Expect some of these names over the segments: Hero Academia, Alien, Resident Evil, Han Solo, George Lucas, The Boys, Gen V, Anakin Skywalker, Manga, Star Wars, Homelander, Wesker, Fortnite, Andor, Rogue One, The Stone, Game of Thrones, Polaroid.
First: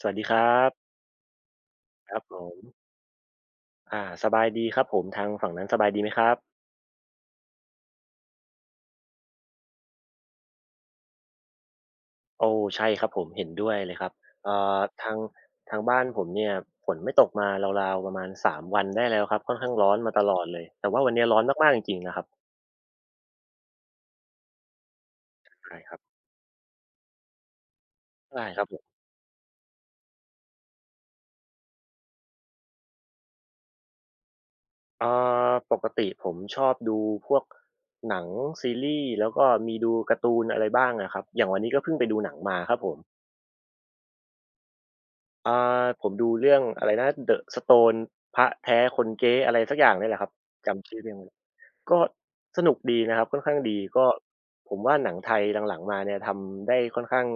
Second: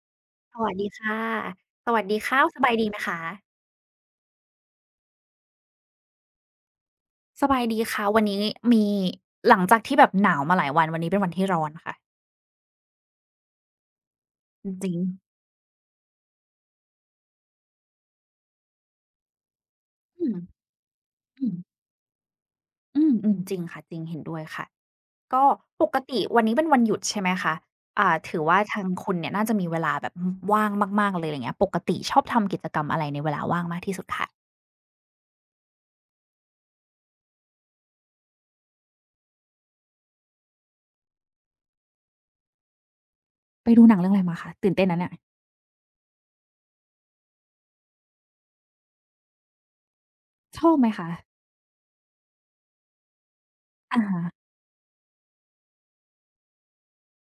สวัสดีครัสวัสดีบค่ะ สวัสคดีรับผค่ะมสบายดีไหมคะสบายดีครับผมทางฝั่งนั้นสบายดีไหมครับสบายดีค่ะ วันนี้มีหลังจากที่แบบหนาวมาหลายวัน วันนี้เป็นวันที่ร้อนค่ะโอ้ใช่ครับผมเห็นด้วยเลยครับเอ่อจริงทางๆทางบ้านผมเนี่ยฝนไม่ตกมาราวๆประมาณสามวันได้แล้วครับค่อนข้างร้อนมาตอืลมอดเลยแต่ว่าวันเนี้ยร้อนอืมมากๆจริงๆนะครับอืมจริงค่ะจริงเห็นด้วยค่ะก็ใช่ปครักบติวันนี้เป็นวันหยุดใช่ไหมคะถือได้คว่ารับผทามงคุณเนี่ยน่าจะมีเวลาแบบว่างมากๆเลยไรเงี้ยปกติชอบทำกิจกรรมอะไรในเวลาว่างมากที่สุดคะเอ่ปกติผมชอบดูพวกหนังซีรีส์แล้วก็มีดูการ์ตูนอะไรบ้างอะครับอย่างวันนี้ก็เพิ่งไปดูหนังมาครับผม ไปดูหนังเรื่องอะไรมาคะตื่นเต้นนะเนี่ยอ่าผมดูเรื่องอะไรนะ The Stone พระแท้คนเก๊อะไรสักอย่างเนี่ยแหละครับชอบไหจำมชื่อคะเรื่องไม่ได้ก็สนุกดีนะครับค่อนข้างดีอะก็ฮะผมว่าหนังไทยหลังๆมาเนี่ยทำได้ค่อนข้าง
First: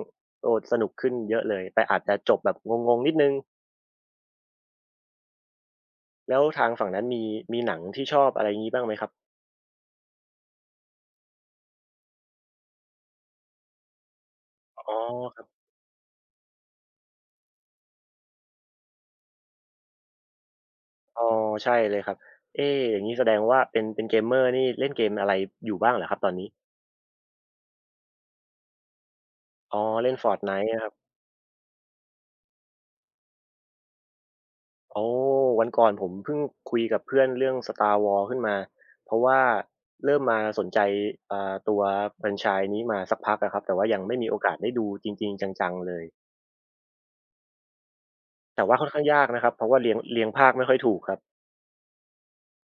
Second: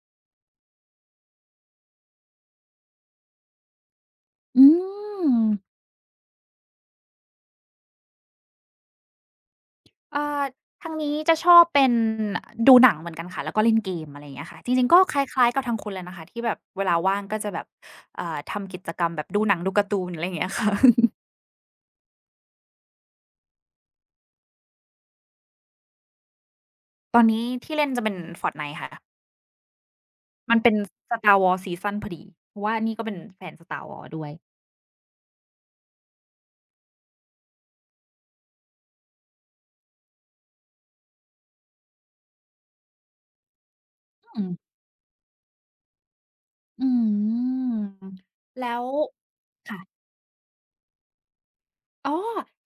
โอ้สนุกขึ้นเยอะเลยแต่อาจจะจบแบบงงๆนิดหนึ่งอืม แล้วทางฝั่งนั้นมีมีหนังที่ชอบอะไรงี้บ้างไหมครับอ่าทางนี้จะชอบเป็นดูหนังเหมือนกันค่ะแล้วก็เล่นเกมอะไรอย่างเงี้ยค่ะจริงอ๋ๆอก็คครับล้ายๆกับทางคุณเลยนะคะที่แบบเวลาว่างก็จะแบบทำกิจกรรมแบบดูหนังดูการ์ตูนอะไรอย่างเงี้ยค่ะ อ๋อใช่เลยครับเอ๊อย่างงี้แสดงว่าเป็น gamer นี่เล่นเกมอะไรอยู่บ้างเหรอครับตอนนี้ ตอนนี้ที่เล่นจะเป็น Fortnite ค่ะอ๋อเล่น มัน Fortnite เป็น นะครับ Star Wars ซีซันพอดีเพราะว่านี่ก็เป็นแฟน Star Wars ด้วยโอ้วันก่อนผมเพิ่งคุยกับเพื่อนเรื่อง Star Wars ขึ้นมาเพราะว่าเริ่มมาสนใจตัวแฟรนไชส์นี้มาสักพักอะครับแต่ว่ายังไม่มีโออืมกาสได้ดูจริงๆจังๆเลยอืมแต่แล้ว่าค่วอนข้างยากนะครับเพราะว่าเรียงค่ะ เรียงภาคไม่ค่อยถูกครับอ๋อ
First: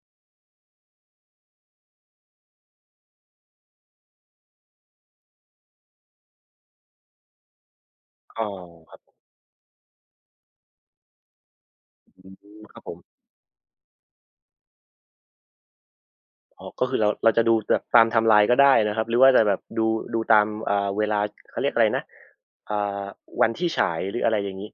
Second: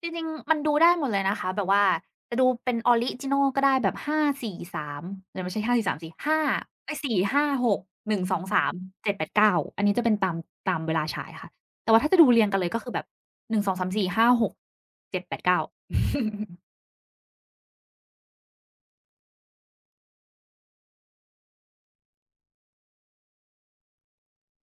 จริงๆมันดูได้หมดเลยนะคะแบบว่าจะดูเป็นออริจินัลก็ได้แบบ5 4 3เอ๊ยไม่ใช่5 4 3สสามสิ5เอ๊ย4 5 6 1 อ๋2 อ3 ครั7 บ8 9องสามเจ็ดแปดเก้าอันนี้จะเป็นตามเวลาฉายค่ะแต่ว่าถ้าจะดูอืเรียงกัมนเลยคก็รับคืผอมแบบ1 2 3 4 5 6 7 8 9 อ๋อก็คือเราจะดูแบบตามไทม์ไลน์ก็ได้นะครับหรือว่าจะแบบดูดูตามเวลาเขาเรียกอะไรนะอ่าวันที่ฉายหรืออะไรอย่างงี้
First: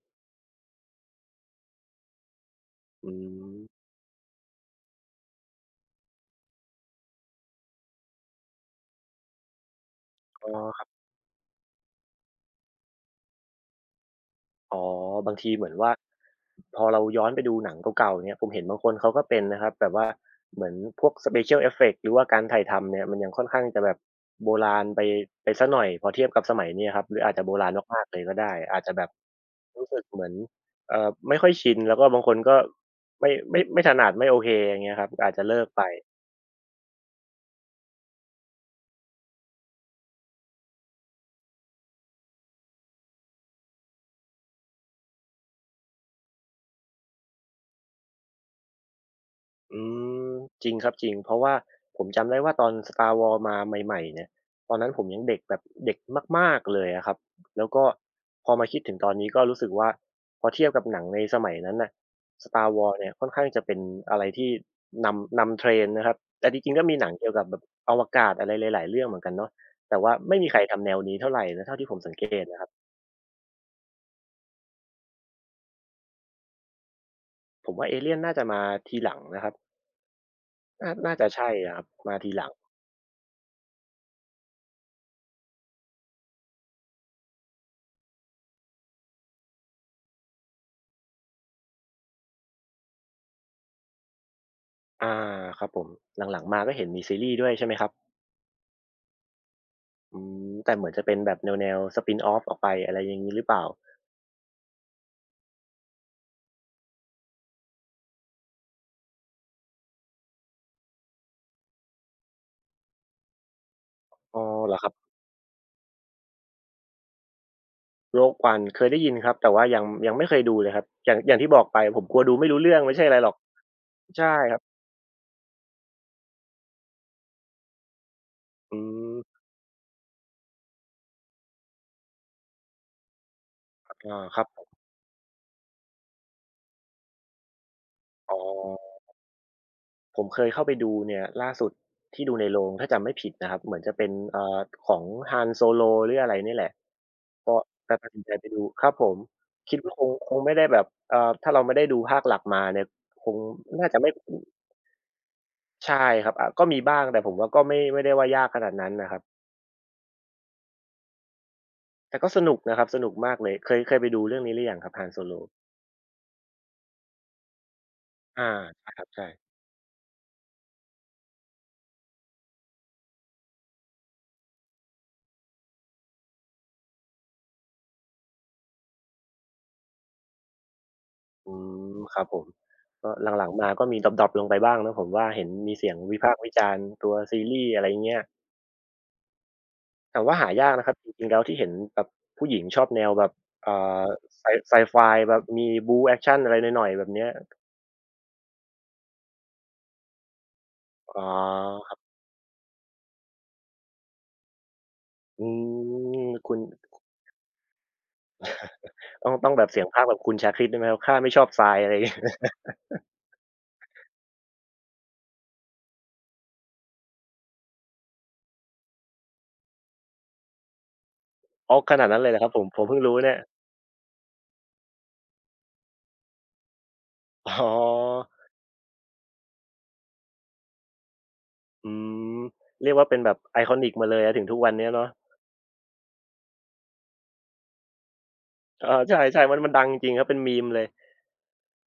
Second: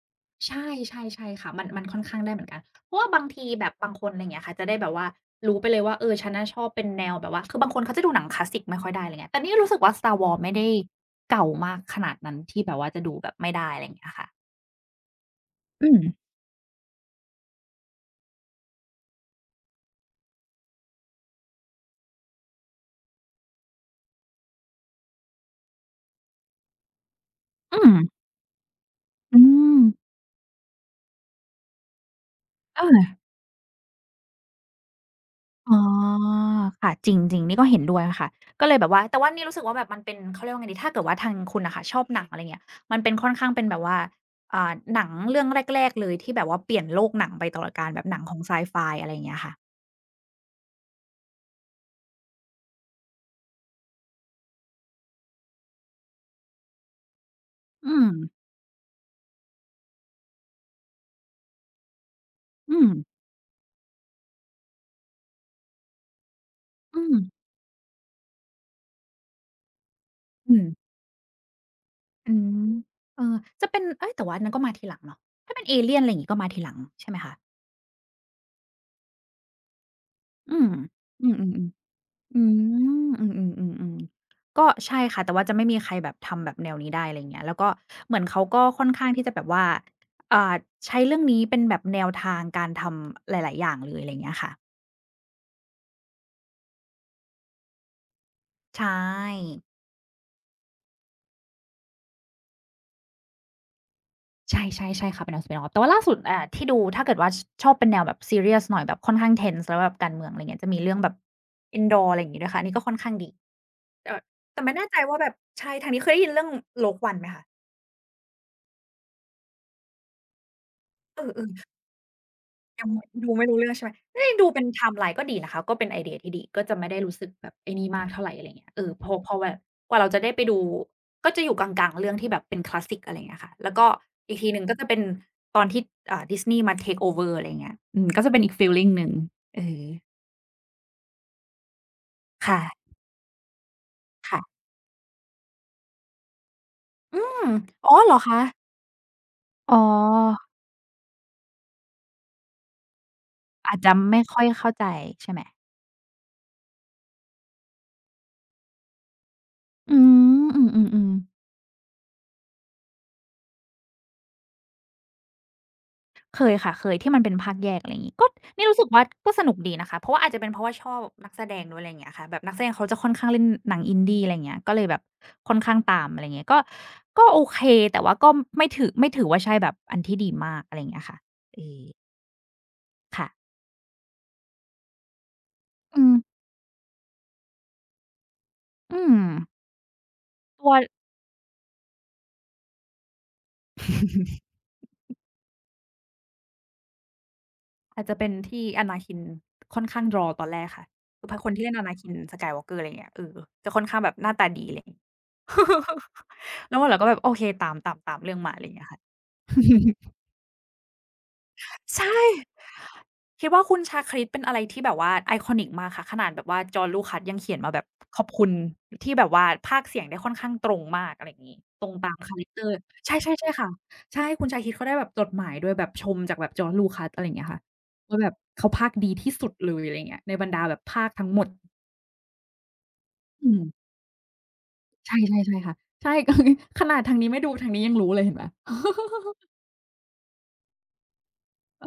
ใช่ใช่ใช่ค่ะมันค่อนข้างได้เหมือนกันเพราะว่าอืบางทีแบบมบางคนอะไรอย่างเงี้ยค่ะจะได้แบบว่ารู้ไปเลยว่าเออฉันน่ะชอบเป็นแนวแบบว่าคือบางคนเขาจะดูหนังคลาสสิกไม่ค่อยได้อะไรเงี้ยแต่นี่รู้สึกว่า Star Wars อ๋ไม่ได้อ เก่ามากขนาดนั้นที่แบบว่าจะดูแบบไม่ได้อะไรอย่างเงี้ยค่ะอ๋อบางทีเหมือนอืว่ามพอเราย้อนไปดูหนังเก่าๆเนี่ยผมเห็นบางคนเขาก็เป็นนะครับแบบว่าเหมือนพวก Special Effects หรือว่าการถ่ายทำเนี่ยมันยังค่อนข้างจะแบบโบราณไปเสียหน่อยพอเทียบกับสมัยนี้อะครับหรืออาจจะโบราณอืมมากๆเลยก็ได้อาจจะแบบอืมรู้สึกเหมือนไม่ค่อยชินแล้วก็บางคนก็เอา ไม่ถนัดไม่โอเคอย่างเงี้ยครับอาจจะเลิกอ๋อไป ค่ะจริงจริงนี่ก็เห็นด้วยค่ะก็เลยแบบว่าแต่ว่านี่รู้สึกว่าแบบมันเป็นเขาเรียกว่าไงดีถ้าเกิดว่าทางคุณน่ะค่ะชอบหนังอะไรเงี้ยมันเป็นค่อนข้างเป็นแบบว่าหนังเรื่องแรกๆเลยที่แบบว่าเปลี่ยนโลกหนังไปตลอดกาลแบบหนังของไซไฟอะไรอย่างเงี้ยค่ะอืมจริงครับจริงเพราะว่าผมจำได้ว่าตอน Star Wars มาใหม่ๆเนี่ยตอนนั้นผมยังเด็กแบบเด็กมากๆเลยอะครับแล้วก็อืมพอมาคิดถึงตอนนี้ก็รู้สึกว่าพอเทียบกับหนังในสมัยนั้นน่ะ Star อืม Wars เนี่ยค่อนข้างจะเป็นอะไรที่นำ trend นะครับแต่จริงๆก็มีอืหนังมเกี่ยวกับแบบอวกาศอะไรหลายๆเรื่องเหมือนกันเนาะแต่ว่าไม่มีอืใครมทำแนวนี้เท่าไรนะเท่าที่ผมสังเกอืตนะครัมบเออจะเป็นเอ๊ยแต่ว่าอันนั้นก็มาทีหลังเนาะถ้าเป็นเอเลี่ยนอะไรอย่างงี้ก็มาทีหลังใช่ไหมคะผมว่า Alien น่าจะมาทีหลังนะครับอืมน่าจะอือใช่อะครับๆมาทีๆ อืหลัง อืมก็ใช่ค่ะแต่ว่าจะไม่มีใครแบบทำแบบแนวนี้ได้อะไรเงี้ยแล้วก็เหมือนเขาก็ค่อนข้างที่จะแบบว่าอ่าใช้เรื่องนี้เป็นแบบแนวทางการทำหลายๆอย่างเลยอะไรเงี้ยค่ะอาครับผมหลังๆมาก็เห็นมีซีรีส์ด้วยใช่ไหมครับใช่อืมแต่เหมือนจะเป็นแบบแนวๆ spin off ออกไปอะไรอย่างงี้หรือเปล่าใช่ๆใช่ค่ะเป็นหนัง spin-off แต่ว่าล่าสุดที่ดูถ้าเกิดว่าชอบเป็นแนวแบบซีเรียสหน่อยแบบค่อนข้าง tense แล้วแบบการเมืองอะไรเงี้ยจะมีเรื่องแบบ i n d o r อะไรอย่างงี้ด้วยค่ะอันนี้ก็ค่อนข้างดีเอ่ออ๋อแต่เหรไม่อคแน่รัใจบว่าแบบใช่ทางนี้เคยได้ยินเรื่อง Rogue One ไหมคะโรคกวันเคยได้ยินครับแต่ว่ายังไม่เคยดูเลยครับอย่างเออย่างอที่บอกๆ ไปผมกลัวดูไม่รู้เรื่องยังไม่ใช่ไม่อะไรหรดูอกไม่รู้เรื่องใช่ไหมเฮ้ยใช่ดูครับเป็นไทม์ไลน์ก็ดีนะคะ ก็เป็นไอเดียที่ดี ก็จะไม่ได้รู้สึกแบบไอ้นี่มากเท่าไรอะไรเงี้ยอืเออพอมแบบกว่าเราจะได้ไปดูก็จะอยู่กลางๆเรื่องที่แบบเป็นคลาสสิกอะไรเงี้ยค่ะ แล้วก็อาอีคกรับทีหนึ่งก็จะเป็นตอนที่ดิสนีย์มา take over อะไรเงี้ยอืมก็จะอ๋เป็นอีกฟีลลิงอหนึ่งเออผมเคยเข้าไปดูเนี่ยล่าสุดที่ดูในโรงค่ะ ถ้าจำไม่ผิดนะครับเหมือนจะเป็นค่ะของ Han Solo หรืออะไรนี่แหละ อืมก็อ๋จะอตัดเหรอสินใจคะ ไปดูครับผมอ๋คิอดว่าคงไม่ได้แบบถ้าเราไม่ได้ดูภาคหลักมาเนี่ยคงอาจน่าจะจะไม่ไม่อืค่ออยเข้าใจใช่ไหม ใช่ครับก็มีบ้างแต่ผมว่าก็ไม่ได้ว่ายากขนาดนั้นนะครับอืม อือๆๆ แต่ก็สนุกนะครับสนุกมากเลยเคยไปดูเรื่องนี้หรือยังครับ Han Solo? เคยค่ะเคยที่มันเป็นภาคแยกอะไรอย่างงี้ก็อานี่รู้สึกใช่คว่ารับใช่ก็สนุกดีนะคะเพราะว่าอาจจะเป็นเพราะว่าชอบนักแสดงด้วยอะไรอย่างเงี้ยค่ะแบบนักแสดงเขาจะค่อนข้างเล่นหนัง Indie อะไรอย่างเงี้ยก็เลยแบบค่อนข้างตามอะไรอย่างเงี้ยก็ก็โอเคแต่ว่าก็ไม่ถือว่าใช่แบบอันที่ดีมากอะไรอย่างเงี้ยค่ะอืเออมครับผมก็ค่ะหลังๆมาก็มีดร็อปๆลงไปบ้างนะผมว่าเห็นมีเสียงอืมวิพากษ์วิจารณ์ตัวซีรีส์อะไรอย่างเงี้ย อืมแต่ว่าหาตัยากวนะครับจริงๆแล้วที่เห็นแบบผู้หญิงชอบแนวแบบอ่าไซไซไฟแบบมีบู๊แอกชันอะไรหน่อยๆแบบเนี้ยอาจจะเป็นที่ Anakin ค่อนข้าง Draw ตอนแรกค่ะอ๋อคือพระคนที่เล่น ครับ Anakin Skywalker อะไรอย่างเงี้ยเออจะค่อนข้างแบบหน้าตาดีอะไรอย่างงี้ อื มคุณแล้ววันหลังก็แบบโอเคตามเรื่องมาอะไรอย่างเงี้ยค่ะ ต้องแบบเสียงพากย์แบบคุณชาคริตได้ไหมครับข้าไม่ชอบทรายอะไรอย่างใช่เงี้ย คิดว่าคุณชาคริตเป็นอะไรที่แบบว่าไอคอนิกมากค่ะขนาดแบบว่าจอร์จลูคัสยังเขียนมาแบบขอบคุณที่แบบว่าพากย์เสียงได้ค่อนข้างตรงมากอะไรอย่างงี้อ๋อตรขงนาดตามนั้นเลยเหคารอแรครักบผเตอมร์ผมเพิ่งรู้ใช่เนี่ยๆใช่ค่ะใช่คุณชาคริตเขาได้แบบจดหมายด้วยแบบชมจากแบบจอร์จลูคัสอะไรอย่างเงี้ยค่ะอ๋อว่าแบบเขาพากย์ดีที่สุดเลยอะไรอย่างเงี้ยในบรรดาแบบพากย์ทั้งหมดอืมเรียกว่าเป็นแบบ อืม iconic มาเลยอะถึงทุกวันเนี้ยเนาะใช่ใช่ค่ะใช่ ก็ขนาดทางนี้ไม่ดูทางนี้ยังรู้เลยเห็นไหม เออใช่ๆมันดังจริงๆครับเป็น meme เลยเอ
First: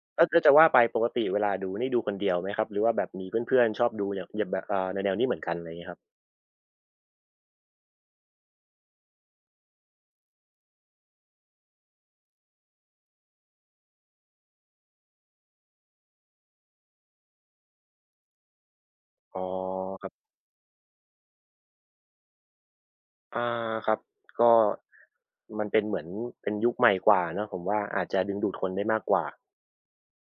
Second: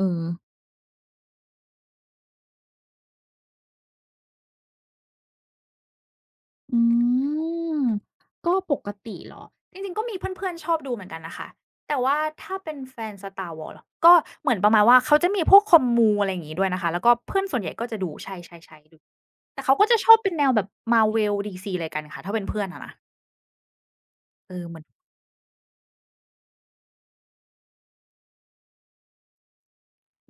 อแล้วๆแล้วๆ จะว่าไปปกติเวลาดูนี่ดูคนเดียวไหมครับหรือว่าแบบมีเพื่อนๆชอบดูเนี่ยอย่างแบบแนวๆนี้เหมือนกันอะไรอย่างงี้ครับอืมก็ปกติเหรอจริงๆก็มีเพื่อนๆชอบดูเหมือนกันนะคะแต่ว่าถ้าเป็นแฟน Star Wars เหรอก็เหมือนประมาณว่าเขาจะมีพวกคอมมูอะไรอย่างงี้ด้วยนะคะแล้วก็เพื่อนส่วนใหญ่ก็จะดูใช่ๆๆดูอ๋แต่เขาก็จะชอบอ เป็นแนวแบบ Marvel DC อะไรกันค่ะถ้าเป็นเพื่อนอะนะอาครับก็เออเหมือนมันเป็นเหมือนเป็นยุคใหม่กว่าเนาะผมว่าอาจจะดึงดูดคนได้มากกว่า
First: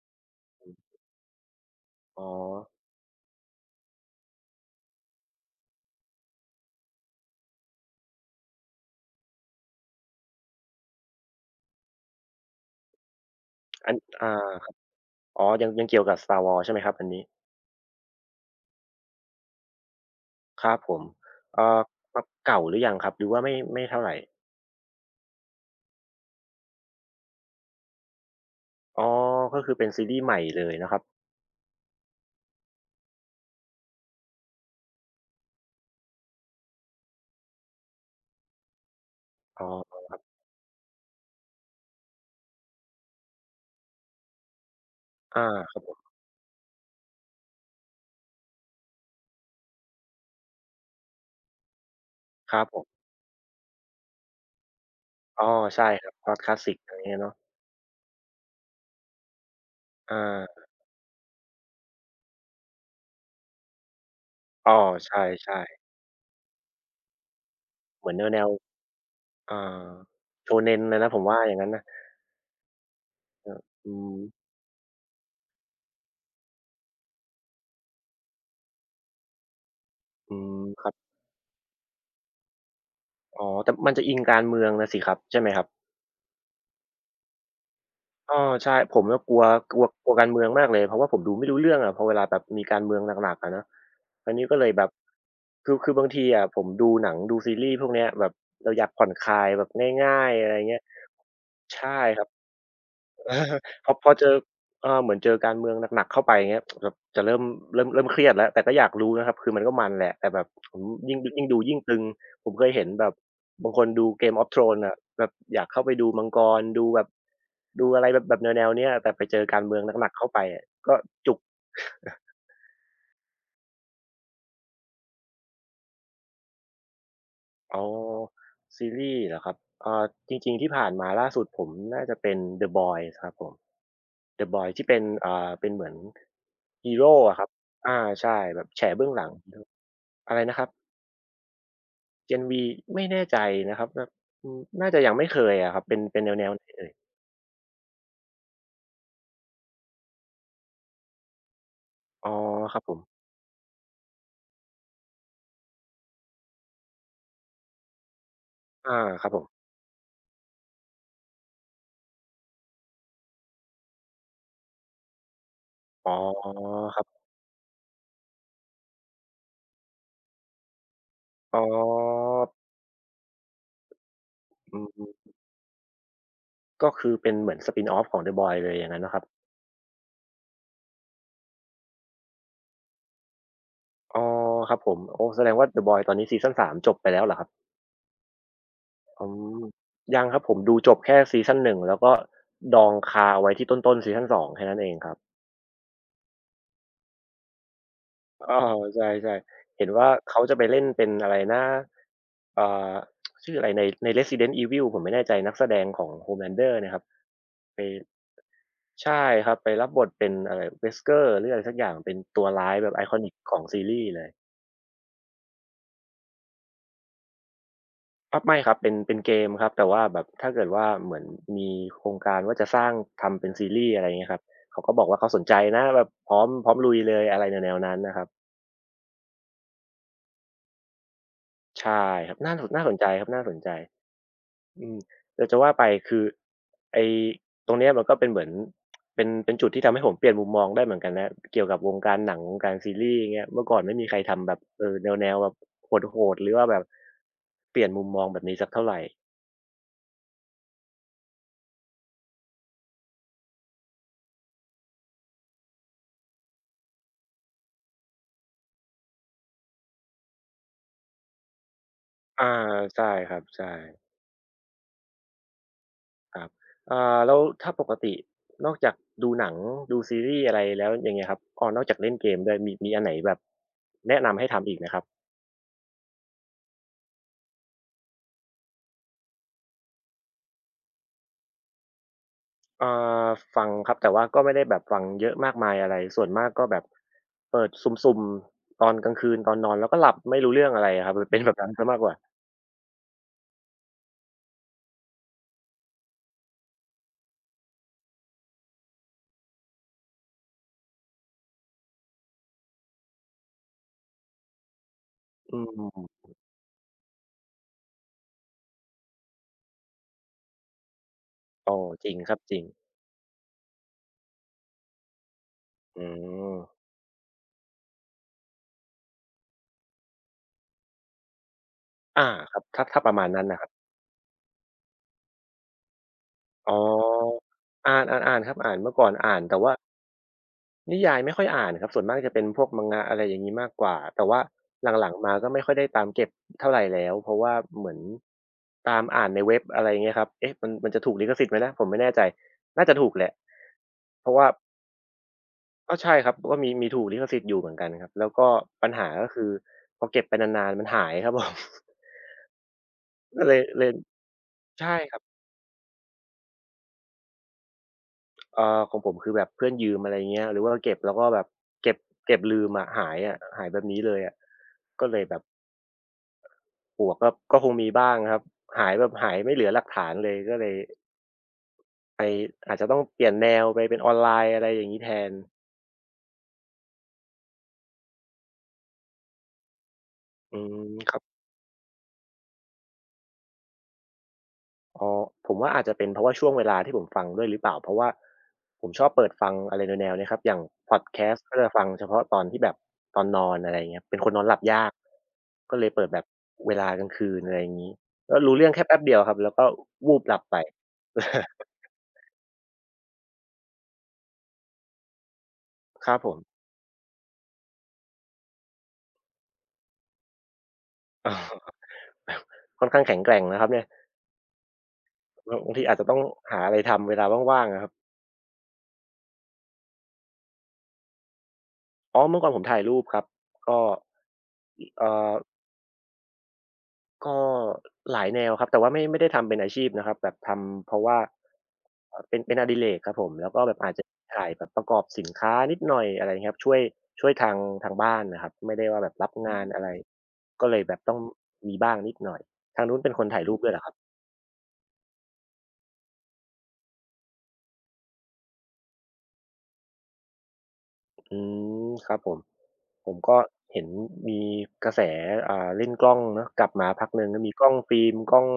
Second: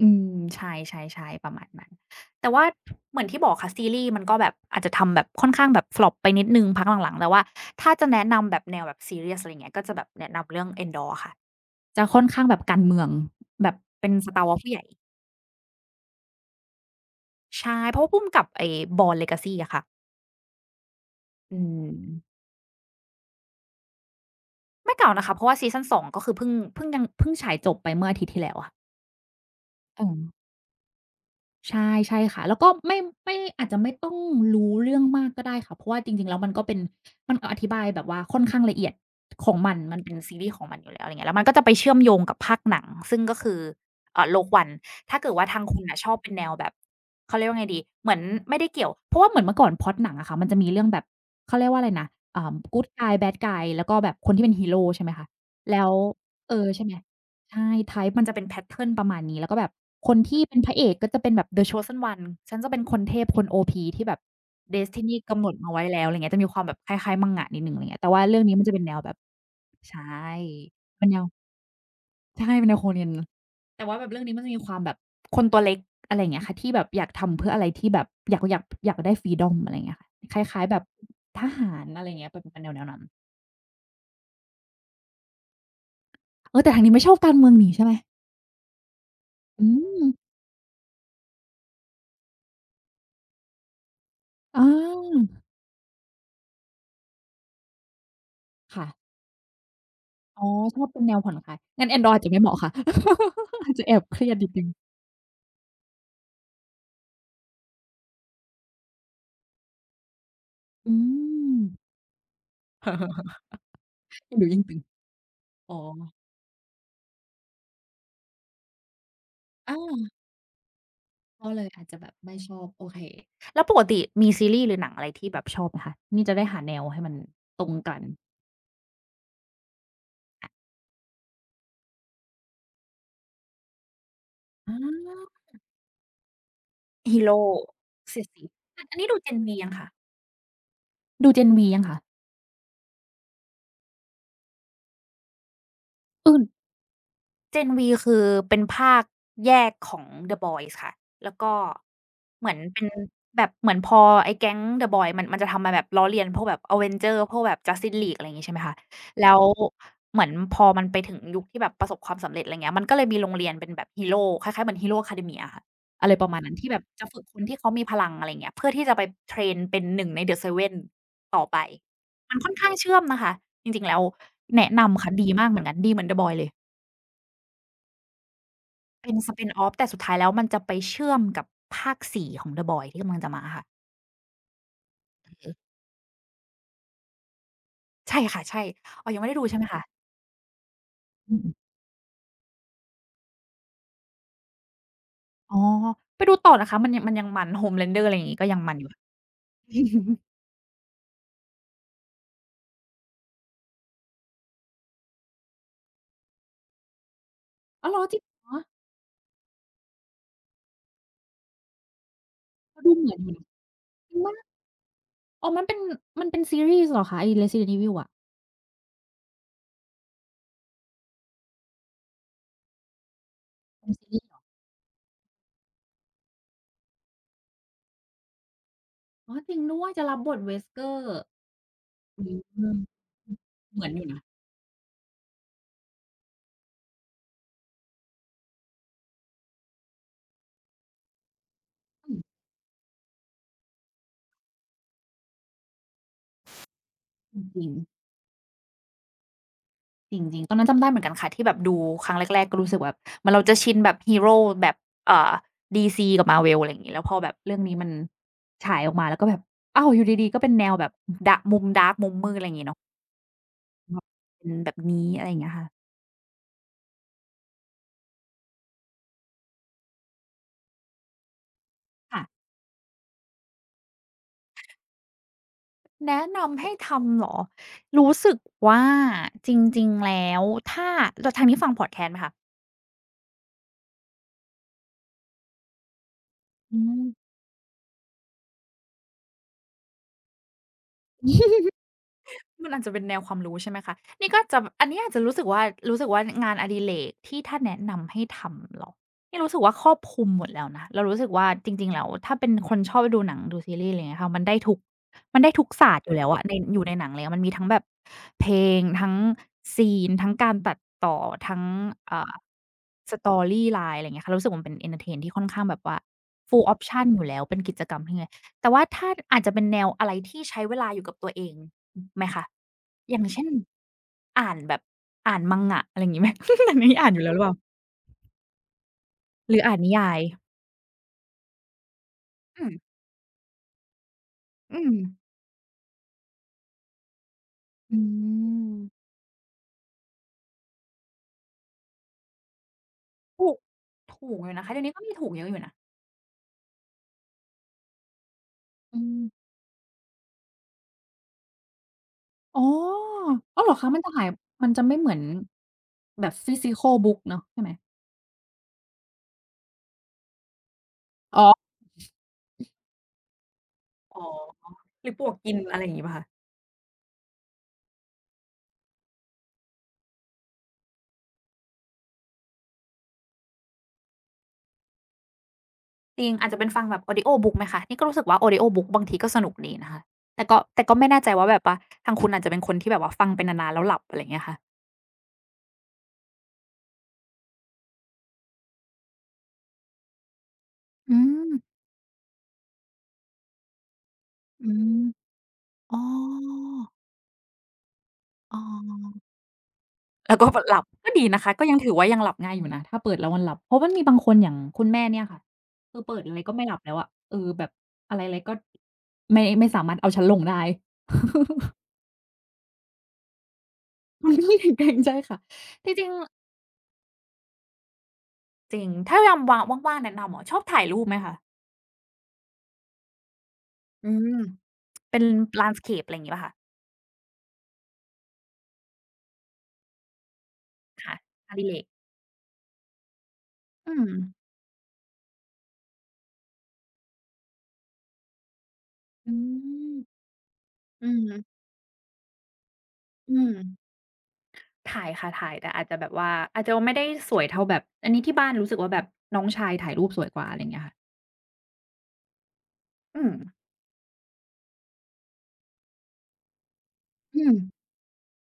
อืมใชอ่ๆๆประมาณนั้น๋อแต่ว่าเหมือนที่บอกค่ะซีรีส์มันก็แบบอาจจะทำแบบค่อนข้างแบบ flop ไปนิดหนึ่งพักหลังๆแต่ว่าถ้าจะแนะนำแบบแนวแบบซีเรียสอะไรอย่างเงี้ยก็จะแบบแนะนำเรื่อง Andor ค่ะ จะค่อนข้างแบบการเมืองแบบอันเป็นสไตล์วอร์อ่าผู้ใหญ่อ๋อยังยังเกี่ยวกับ Star Wars ใช่ไหมครับอันนี้ใช่เพราะว่าพุ่มกับไอ้ Born Legacy อะค่ะครับผมอืเอ่อมครับเก่าหรือยังครับหรือว่าไม่ไม่เท่าไรไม่เก่านะคะเพราะว่าซีซัน2ก็คือเพิ่งเพิ่งยังเพิ่งฉายจบไปเมื่ออาทิตย์ที่แล้วอะอ๋อก็คือเป็นเอซีรีอ ส์ใหม่เลยนะครับใช่ใช่ค่ะแล้วก็ไม่อาจจะไม่ต้องรู้เรื่องมากก็ได้ค่ะเพราะว่าจริงๆแล้วมันก็เป็นมันอธิบายแบบว่าค่อนข้างละเอียดของอ๋อมันเป็นซีรีส์ของมันอยู่แล้วอะไรเงี้ยแล้วมันก็จะไปเชื่อมโยงกับภาคหนังซึ่งก็คือโลกวันถ้าเกิดอาว่าทางครัคุบณผน่ะชมอบเป็นแนวแบบเขาเรียกว่าไงดีเหมือนไม่ได้เกี่ยวเพราะว่าเหมือนเมื่อก่อนพล็อตหนังอะค่ะมันจะมีเรื่องแบบเขาเรียกว่าอะไรนะครับผ good ม guy bad guy แล้วก็แบบคนที่เป็นฮีโรใช่ไหมคะอ้อแล้ใช่วครับพล็อตคเอลาสอสิกใช่อะไหม ไรเงี้ยเนาะใช่ type มันจะเป็นแพตเทิร์นประมาณนี้ แล้วก็แบบ คนที่เป็อานพระเอกก็จะเป็นแบบ The Chosen One ฉันจะเป็นคนเทพคนโอพีที่แบบ อ้อ Destiny ใช่กำหนดมาไว้แล้วอะไรเงี้ยจะมีความแบบคล้ายๆ Manga นิดหนึ่งอะไรๆเงี้ยเหแต่มือว่านแนเรื่องวนี้มันจะเป็นแนวแบบๆอ่า ใช่ Shonen เลยเป็นนะแนผมวว่าอย่างงั้นนะใช่เป็นแนว Shonen เออแต่อืว่าแบบมเรื่องนี้มันจะมีความแบบคนตัวเล็กอะไรอย่างเงี้ยค่ะที่แบบอยากทำเพื่ออะไรที่แบบอยากได้ freedom อะไรเงี้ยค่ะอืคมล้ายๆแบคบรับ ทหารอะไรเงี้ยเป็นแนวๆนั้นอ๋อแต่มันจะอิงการเมืองน่ะสิครับใช่ไหมครับเออแต่ทางนี้ไม่ชอบการเมืองนี่ใช่ไหมอออใช่ผมก็กลัวอืกลัวมกลัวการเมืองมากเลยเพราะว่าผมดูไม่รู้เรื่องอะพอเวลาแบบมีการเมืองหนักๆอะเนาะอันนี้ก็เลอายแบบคือบางทีอะผมดูหนังดูซีรีส์พวกเนี้ยแบบเราอยาค่ะ กผ่อนคลายแบบง่ายๆอ๋ออะไรชเงี้ยอบเป็นแนวผ่อนคลายงั้นแอใช่นดรอยคอารัจบ จะไม่เหมาะค่ะ อา อาจจะพแออบพอเคเจรียอดนิดหนึ่งเหมือนเจอการเมืองหนักๆเข้าไปอย่างเงี้ยแบบจะเริ่มเริ่มเครียดแล้วแต่ก็อยากรู้นะครับคือมันก็มันแหละแต่แบบอืมอืยิ่งยิ่งมดูยิ่งตึงผมเคยเห็นแบบบางคนดู ยิ่ Game งดู of ยิ่งตึง Thrones อะแบบอยาก อ๋อเข้าไปดูมังกรดูแบบดูอะไรแบบแบบแนวๆเนี้ยแต่ไปเจอการเมืองหนัอากๆเข้าไปอะก็จุก ก็เลยอาจจะแบบไม่ชอบโอเคแล้วปกติมีซีรีส์หรือหนังอะไรที่แบบชอบไหมคะนี่จะได้หาแนวให้มันตรงอ๋อกัน ซีรีส์เหรอครับเอ่าจริงๆที่ผ่านมาล่าสุดผมน่าจะเป็น The Boys ครับผม The Boys ที่เป็น อาเป็นเหมือนฮีโร่ฮีอะโร่ครับอาเสียดใช่สีแบบแฉอันเบื้นี้องดู หลัง Gen V ยังคะอะไรนะครับ ดู Gen V ยังคะ Gen V ไม่แน่ใจนะครับแบบอืมน่าจะยังไม่เคยอะครับเป็นเป็นเออ แนวๆไหนเอ่ย Gen V คือเป็นภาคแยกของ The Boys ค่ะแล้วก็อ๋อเหมือนครับเป็นผมแบบเหมือนพอไอ้แก๊ง The Boys มันจะทำมาแบบล้อเลียนพวกแบบ Avengers พวกแบบ Justice League อะไรอย่างงี้ใช่ไหมคะอาครับแล้ผวมเหมือนพอมันไปถึงยุคที่แบบประสบความสำเร็จอะไรเงี้ยมันก็เลยมีโรงเรียนเป็นแบบฮีโร่คล้ายๆเหมือน Hero Academia ค่ะอะอ๋อไรประมาณนั้นที่แบบครัจะฝึบกคนที่เขามีพลังอะไรเงี้ยเพื่อที่จะไปเทรนเป็นหนึ่งใน The Seven ต่ออ๋ไปอมันค่อนข้างเชื่อมนะคะจริงๆแล้วแนะอืนำค่ะดีมมากเหมือนกันดีเหมือน The Boys เลย ก็คือเป็นเหมือน spin-off ของ The Boys เลยอย่างงั้นเป็เนาะน ครับ spin-off แต่สุดท้ายแล้วมันจะไปเชื่อมกับภาค4ของ The Boys ที่กำลังจะมาค่ะอ๋อครับผมโอ้แสดงว่า The Boys ตอนนี้ซีซัน3จบไปแล้วเหรอครับ ใช่ค่ะใช่อ๋อยังอืไม่ได้ดูใช่มไหมคะยังครับผมดูจบแค่อืซีซัมน1แล้วก็ดองคาเอาไว้ที่ต้นๆซีซัน2แค่นั้นเองครับอ๋อไปดูต่อนะคะมันยังมัน Homelander อะไรอย่างงี้ก็อ๋ยัองมันอยู่ ใชค่ะ่ๆเห็นว่าเขาจะไปเล่นเป็นอะไรนะเอ่อชื่ออะไรในResident Evil ผมไม่แน่ใจนักแสดงของ Homelander เนี่ยครับไปอ้าวเหรอจริงเหรอใช่ครับไปรับบทเป็นอะไร Wesker หรืออะไรสักอย่างเป็นตัวร้ายเราแบดูบไอเหคมืออนอนิกยู่นะของซีรีจส์ริงเลเปย ล่าอ๋อมันเป็นซีรีส์เหรอคะไอ้ Resident Evil อะครับไม่ครับเป็นเกมครับแต่ว่าแบบถ้าเกิดว่าเหมือนมีโครงการว่าจะสร้างทำเป็นซีรีเป็นส์อะไรซีอย่างรีเงี้ส์ยเหครอรับเขาก็บอกว่าเขาสนใจนะแบบพร้อมลุยเลยอะไรแนวๆนั้นนะครับอ๋อจริงด้วยจะรับบท Wesker ใช่อครับน่าสอืมน่าสนใจครับน่าสนใจเหมือนอยู่นะอืมแต่จะว่าไปคือไอ้ตรงเนี้ยมันก็เป็นเหมือนเป็นจุดที่ทำให้ผมเปลี่ยนมุมมองได้เหมือนกันนะเกี่ยวกับวงอืการมหนังวงการซีรีส์อย่างเงี้ยเมื่อก่อนไม่มีใครทำแบบแนวๆแบบโหดๆหรือว่าแบบจริงเปๆ ลี่ยนมุมมองแบบนี้สักเท่าไรจริงๆตอนนั้นจำได้เหมือนกันค่ะที่แบบดูครั้งแรกๆก็รู้สึกแบบเหมือนเราจะชินแบบฮีโรแบบเอ่อ DC กับ Marvel อะไรอย่างงี้แล้วพอแบบเรื่องนี้มันฉายออกมาแล้วก็แบบอ้าวอยู่ดีๆก็เป็นแนวแบบดะมุมด a r k มุมมืดอะอาไรอย่างงี้เนาะใช่ครับใช่ แบบเป็นแบบนี้อะไรอย่างเงี้ยค่ะครับเอ่าแล้วถ้าปกตินอกจากดูหนังดูซีรีส์อะไรแล้วอย่างเงี้ยครับอ๋อนอกจากเล่นค่ะเกมด้วยมีอันไหนแบบแนะนำให้ทำอีกไหมครับแนะนำให้ทำเหรอรู้สึกว่าจริงๆแล้วถ้าแล้วทางนี้ฟังพอดแคสต์ไหมคะเอ่าฟังครับแต่ว่าก็ไม่ได้แบบฟังเยอะมากมายอะไรส่วนมากก็แบอืบม เปิดสุ่มๆตอนกลางคืนตอนนอนแล้วก็หลับไม่รู้เรื่องอะไรอะครับมันเป็นแบบนั้นเสียมากกว่ามันอาจจะเป็นแนวความรู้ใช่ไหมคะนี่ก็จะอันนี้อาจจะรู้สึกว่ารู้สึกว่างานอดิเรกที่ถ้าแนะนำให้ทำเหรอนี่รู้สึกว่าครอบคลุมหมดแล้วนะเรารู้สึกว่าจริงๆแล้วถ้าเป็นคนชอบดูหนังดูซีรีส์อะไรอย่างเงี้ยค่ะมันได้ทุกมันได้อืทุกศาสตร์อยู่แล้มวอะในอยู่ในหนังเลยมันมีทั้งแบบเพลงทั้งซีนทั้งการตัดต่อทั้งอ๋อจริงเอ่คอ รับจริง storyline อะไรอย่างเงี้ยค่ะเรารู้สึกว่ามันเป็นเอนเทอร์เทนที่ค่อนข้างแบบว่า อืม full option อยู่แล้วเป็นกิจกรรมที่ไง แต่ว่าถ้าอาจจะเป็นแนวอะไรที่ใช้เวลาอยู่กับตัวเองอไหมอาคะครับถ้าถ้าปอระย่ามางณนั้เช่นนน่ะครับอ่านแบบอ่าน Manga อะไรอย่างงี้ไหม อ๋อันนี้อ่านอยู่แล้วหอรือเปล่าอ่านๆๆครับอ่านเมื่อก่อนอ่านหแต่รือว่า อ่านนิยายนิยายไม่ค่อยอ่านครับส่วนมากจะเป็นพอืวก ม Manga อะไรอย่างงี้มากกว่าแต่ว่าอืมหลังๆมาก็ไม่ค่อยได้ตามเก็บเท่าไรแล้วเพราะว่าเหมือนอืมตามอ่านในเว็บอะไรอย่างเงี้ยครับเอ๊ะมันจะถูกลิขสิทธิ์ไหมนะผมไม่แน่ใจน่าจะถูกแหละถูกเพถูราะกว่าอยู่นะคะเดี๋ยวนี้ก็มีถูกเยอะอยู่นะก็ใช่ครับก็มีมีถูกลิขสิทธิ์อยู่เหมือนกันครับแล้วก็ปัญอืหามก็คือพอเก็บไปนานๆมันหายครับ ผมอ๋อก็เลยอ้าวเหรอเลคะยมันจะหายมันจะใช่ไม่เหคมือรันบแบบ physical book เนาะใช่ไหมของผมคือแบบเพื่อนยืมอะไรอย่างเงี้ยหรือว่าเก็บแล้วก็แบอ๋บอเก็บเก็บลืมอะหายอะหายแบบนี้เลอ๋ยออะก็หรือเลปยลวแบกบ กินอะไรอย่างงี้เปล่าคะ โอ้โฮก็ก็คงมีบ้างครับหายแบบหายไม่เหลือหลักฐานเลยก็เลยไปอาจจะต้องเปลี่ยนแนวไปเป็นออนไลน์อะไรอย่างงี้แทนจริงอาจจะเป็นฟังแบบออดิโอบุ๊กไหมคะนี่ก็รู้สึกว่าออดิโอบุ๊กบางทีก็สนุกดีนะคะแต่อืก็แต่มก็ไม่ครัแน่บใจว่าแบบว่าทางคุณอาจจะเป็นคนที่แบบว่าฟังไปนานๆแล้วหลับอะไรอย่างเงี้ยค่ะอ๋อผมว่าอาจจะเป็นเพราะว่าช่วงเวลาที่ผมฟังด้วยหรือเปล่าเพราะว่าผมชอบเปิดฟังอะไรแนวๆเนี้ยครับอย่างพอดแคอืสต์มก็จะฟังเฉพาะตอนที่แบบตอนนอนอะไรอย่างเงี้ยเป็นคนนอนหลับอืยากมก็เลยอ๋อเปิดแบบเวลากลางคืนอะไรอย่างงี้ก็รู้อ๋เรื่องแค่แป๊บอเดียวครับแล้วก็วูบหแล้ลัวบก็ไป แบบหลับก็ดีนะคะก็ยั งถือว่ายังหลับง่ายอยู่นะถ้าเปิดแล้วมันหลับเพราะมันมีบางคนอย่างคุณแม่เนี่ยค่ะคือครับเปิดผอะม ไรก็ไม่หลับแล้วอะเออแบบอะไรๆก็ไม่สามารถเอาฉันลงได้ อ้อ ค่อนข้างแข็งแกร่งนะครับเนี่ย มันก็เลยเกรงใจค่ะแล้วบางทีจอาจจะริงต้องๆหาอะไรทำเวลาว่างๆอะครับจริงถ้ายามว่างๆแนะนำเหรอชอบถ่ายรูปไหมคะอ๋อเมื่อก่อนผมถ่ายรูปครับก็อืม เอ่เป็น อ landscape อะไรอย่างงี้เปล่าคะก็หลายแนวครับ แต่ว่าไม่ไม่ได้ทำเป็นอาชีพนะครับแบบทำเพราะค่ะว่างานอดิเรกเป็นเป็นอดิเรกครับผมแล้วก็แบบอาอืจจะมถ่ายแบบประกอบสินค้านิดหน่อยอะไรอย่างเงี้ยครับช่วยช่วยทางทางบ้านน่ะครับไม่ได้ว่าแบบรัอืบงานอะไรมก็เลยแบบอืต้องมมีบ้างนิดหน่อยทางนู้นเป็นคนอืถ่ายมรูปด้วยเหรอครับถ่ายค่ะถ่ายแต่อาจจะแบบว่าอาจจะไม่ได้สวยเท่าแบบอันนี้ที่บ้านรู้สึกว่าแบบน้องชายถ่ายรูปสวยกว่าอะไรอย่างเงี้ยค่ะอืมครับผม ผมอืมก็เห็นมีกระแสเล่นกล้องเนาะกลับมาพักหนึ่งอืก็มมีกล้องฟิล์มกล้อง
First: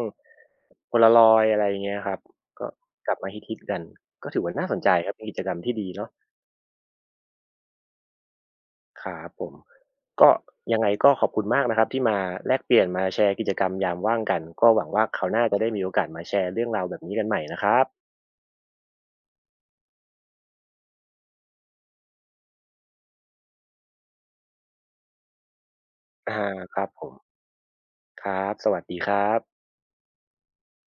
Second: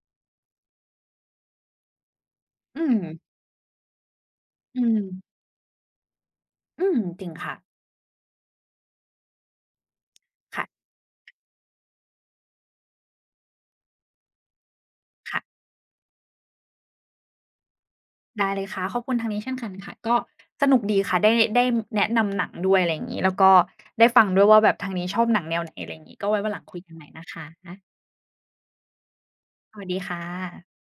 Polaroid อะไรอย่างเงี้ยครับก็อืมกลับมาฮิตๆกันก็ถือว่าน่าสนอืใจมครับเป็นกิจกรรมที่ดีเนาะอืมจริงค่ะ ครับผมก็ยังค่ะไงก็ขอบคุณมากนะครับที่มาแลกเปลี่ยนมาแชร์กิจกรรมยามว่างกันก็หวังว่าคราวหค่ะน้าจะได้มีโอกาสมาแชร์เรื่องราวแบบนี้กันใหม่นะครับได้เลยค่ะขอบคุณทางนี้เช่นกันค่ะก็สนุกดีค่ะได้แนะนำหนังด้วยอะไรอย่างงี้แล้วก็ได้ฟังด้วยว่าแบบทางนี้ชอบหนังแนวไหนอะไรอย่างงี้ก็อาไว้วันหลังคคุยรับกันผใหม่มนะคะครับสวัสดีครับสวัสดีค่ะ